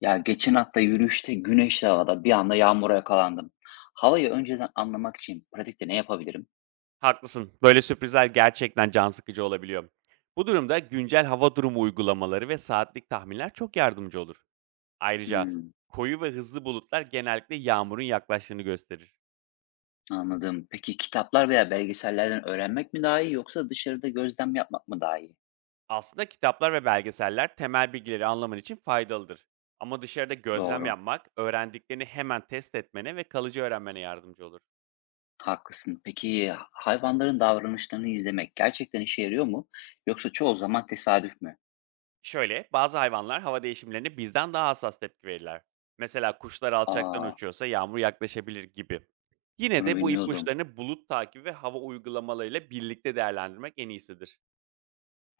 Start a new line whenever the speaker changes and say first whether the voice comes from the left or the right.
left: Ya geçen hafta yürüyüşte güneşli havada bir anda yağmura yakalandım. Havayı önceden anlamak için pratikte ne yapabilirim?
right: Haklısın. Böyle sürprizler gerçekten can sıkıcı olabiliyor. Bu durumda güncel hava durumu uygulamaları ve saatlik tahminler çok yardımcı olur. Ayrıca
left: Hmm,
right: koyu ve hızlı bulutlar genellikle yağmurun yaklaştığını gösterir.
left: Anladım. Peki kitaplar veya belgesellerden öğrenmek mi daha iyi yoksa dışarıda gözlem yapmak mı daha iyi?
right: Aslında kitaplar ve belgeseller temel bilgileri anlaman için faydalıdır. Ama dışarıda gözlem
left: Doğru,
right: yapmak, öğrendiklerini hemen test etmene ve kalıcı öğrenmene yardımcı olur.
left: haklısın. Peki hayvanların davranışlarını izlemek gerçekten işe yarıyor mu? Yoksa çoğu zaman tesadüf mü?
right: Şöyle, bazı hayvanlar hava değişimlerine bizden daha hassas tepki verirler. Mesela kuşlar alçaktan
left: Aa,
right: uçuyorsa yağmur yaklaşabilir gibi. Yine
left: bunu
right: de bu
left: bilmiyordum.
right: ipuçlarını bulut takibi ve hava uygulamalarıyla birlikte değerlendirmek en iyisidir.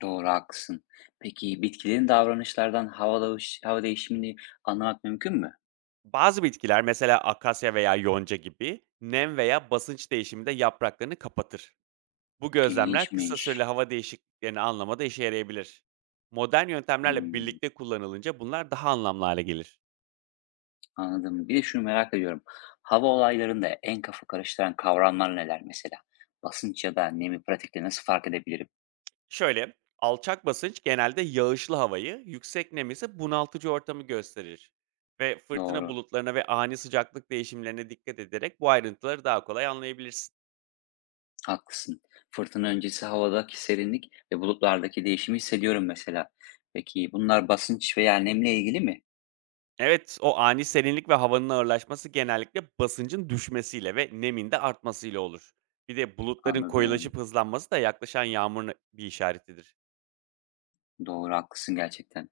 left: Doğru, haklısın. Peki bitkilerin davranışlardan hava, hava değişimini anlamak mümkün mü?
right: Bazı bitkiler mesela akasya veya yonca gibi nem veya basınç değişiminde yapraklarını kapatır. Bu gözlemler kısa süreli
left: İlginçmiş.
right: hava değişikliklerini anlamada işe yarayabilir. Modern yöntemlerle
left: Hmm.
right: birlikte kullanılınca bunlar daha anlamlı hale gelir.
left: Anladım. Bir de şunu merak ediyorum. Hava olaylarında en kafa karıştıran kavramlar neler mesela? Basınç ya da nemi pratikte nasıl fark edebilirim?
right: Şöyle, alçak basınç genelde yağışlı havayı, yüksek nem ise bunaltıcı ortamı gösterir. Ve fırtına
left: Doğru,
right: bulutlarına ve ani sıcaklık değişimlerine dikkat ederek bu ayrıntıları daha kolay anlayabilirsin.
left: haklısın. Fırtına öncesi havadaki serinlik ve bulutlardaki değişimi hissediyorum mesela. Peki bunlar basınç veya nemle ilgili mi?
right: Evet, o ani serinlik ve havanın ağırlaşması genellikle basıncın düşmesiyle ve nemin de artmasıyla olur. Bir de bulutların
left: Anladım.
right: koyulaşıp hızlanması da yaklaşan yağmurun bir işaretidir.
left: Doğru, haklısın gerçekten.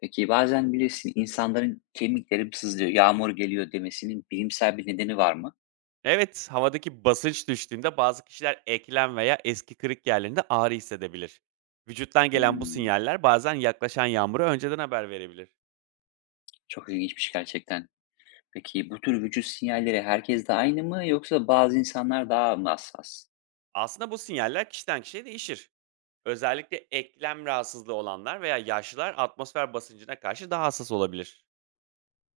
left: Peki bazen bilirsin insanların kemikleri sızlıyor, yağmur geliyor demesinin bilimsel bir nedeni var mı?
right: Evet, havadaki basınç düştüğünde bazı kişiler eklem veya eski kırık yerlerinde ağrı hissedebilir. Vücuttan gelen bu
left: Hmm,
right: sinyaller bazen yaklaşan yağmura önceden haber verebilir.
left: Çok ilginçmiş gerçekten. Peki bu tür vücut sinyalleri herkes de aynı mı yoksa bazı insanlar daha mı hassas?
right: Aslında bu sinyaller kişiden kişiye değişir. Özellikle eklem rahatsızlığı olanlar veya yaşlılar atmosfer basıncına karşı daha hassas olabilir.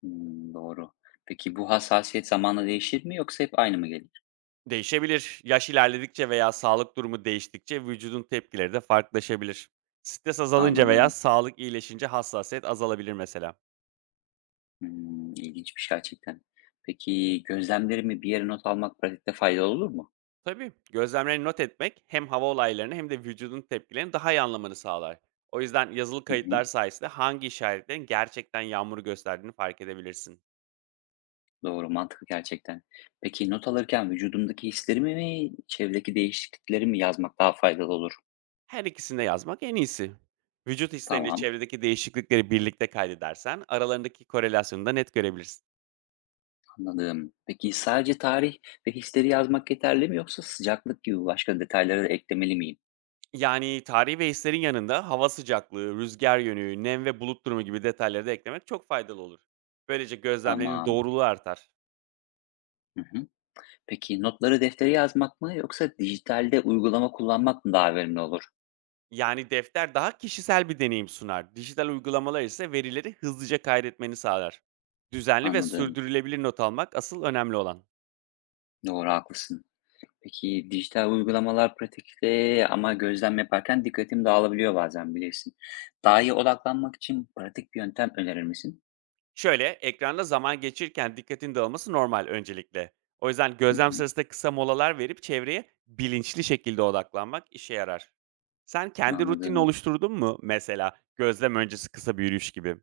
left: Doğru. Peki bu hassasiyet zamanla değişir mi yoksa hep aynı mı gelir?
right: Değişebilir. Yaş ilerledikçe veya sağlık durumu değiştikçe vücudun tepkileri de farklılaşabilir. Stres azalınca veya
left: Anladım.
right: sağlık iyileşince hassasiyet azalabilir mesela.
left: İlginç bir şey gerçekten. Peki gözlemlerimi bir yere not almak pratikte faydalı olur mu?
right: Tabii, gözlemlerini not etmek hem hava olaylarını hem de vücudun tepkilerini daha iyi anlamanı sağlar. O yüzden yazılı
left: Hı hı.
right: kayıtlar sayesinde hangi işaretlerin gerçekten yağmuru gösterdiğini fark edebilirsin.
left: Doğru, mantıklı gerçekten. Peki not alırken vücudumdaki hislerimi mi, çevredeki değişiklikleri mi yazmak daha faydalı olur?
right: Her ikisini de yazmak en iyisi. Vücut hisleriyle
left: Tamam,
right: çevredeki değişiklikleri birlikte kaydedersen aralarındaki korelasyonu da net görebilirsin.
left: anladım. Peki sadece tarih ve hisleri yazmak yeterli mi yoksa sıcaklık gibi başka detayları da eklemeli miyim?
right: Yani tarihi ve hislerin yanında hava sıcaklığı, rüzgar yönü, nem ve bulut durumu gibi detayları da eklemek çok faydalı olur. Böylece gözlemlerinin
left: Tamam.
right: doğruluğu artar.
left: Hı hı. Peki notları deftere yazmak mı yoksa dijitalde uygulama kullanmak mı daha verimli olur?
right: Yani, defter daha kişisel bir deneyim sunar. Dijital uygulamalar ise verileri hızlıca kaydetmeni sağlar. Düzenli ve
left: Anladım.
right: sürdürülebilir not almak asıl önemli olan.
left: Doğru, haklısın. Peki dijital uygulamalar pratikte ama gözlem yaparken dikkatim dağılabiliyor bazen bilirsin. Daha iyi odaklanmak için pratik bir yöntem önerir misin?
right: Şöyle, ekranda zaman geçirken dikkatin dağılması normal öncelikle. O yüzden
left: Hı
right: gözlem
left: hı.
right: sırasında kısa molalar verip çevreye bilinçli şekilde odaklanmak işe yarar. Sen kendi rutinini
left: Anladım.
right: oluşturdun mu mesela? Gözlem öncesi kısa bir yürüyüş gibi.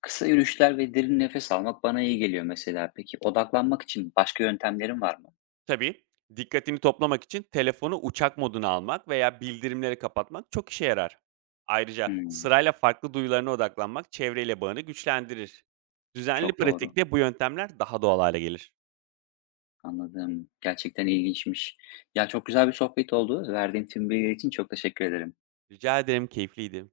left: Kısa yürüyüşler ve derin nefes almak bana iyi geliyor mesela. Peki odaklanmak için başka yöntemlerin var mı?
right: Tabii, dikkatini toplamak için telefonu uçak moduna almak veya bildirimleri kapatmak çok işe yarar. Ayrıca
left: Hmm,
right: sırayla farklı duyularına odaklanmak çevreyle bağını güçlendirir. Düzenli
left: Çok doğru.
right: pratikte bu yöntemler daha doğal hale gelir.
left: Anladım. Gerçekten ilginçmiş. Ya, çok güzel bir sohbet oldu. Verdiğin tüm bilgiler için çok teşekkür ederim.
right: Rica ederim, keyifliydi.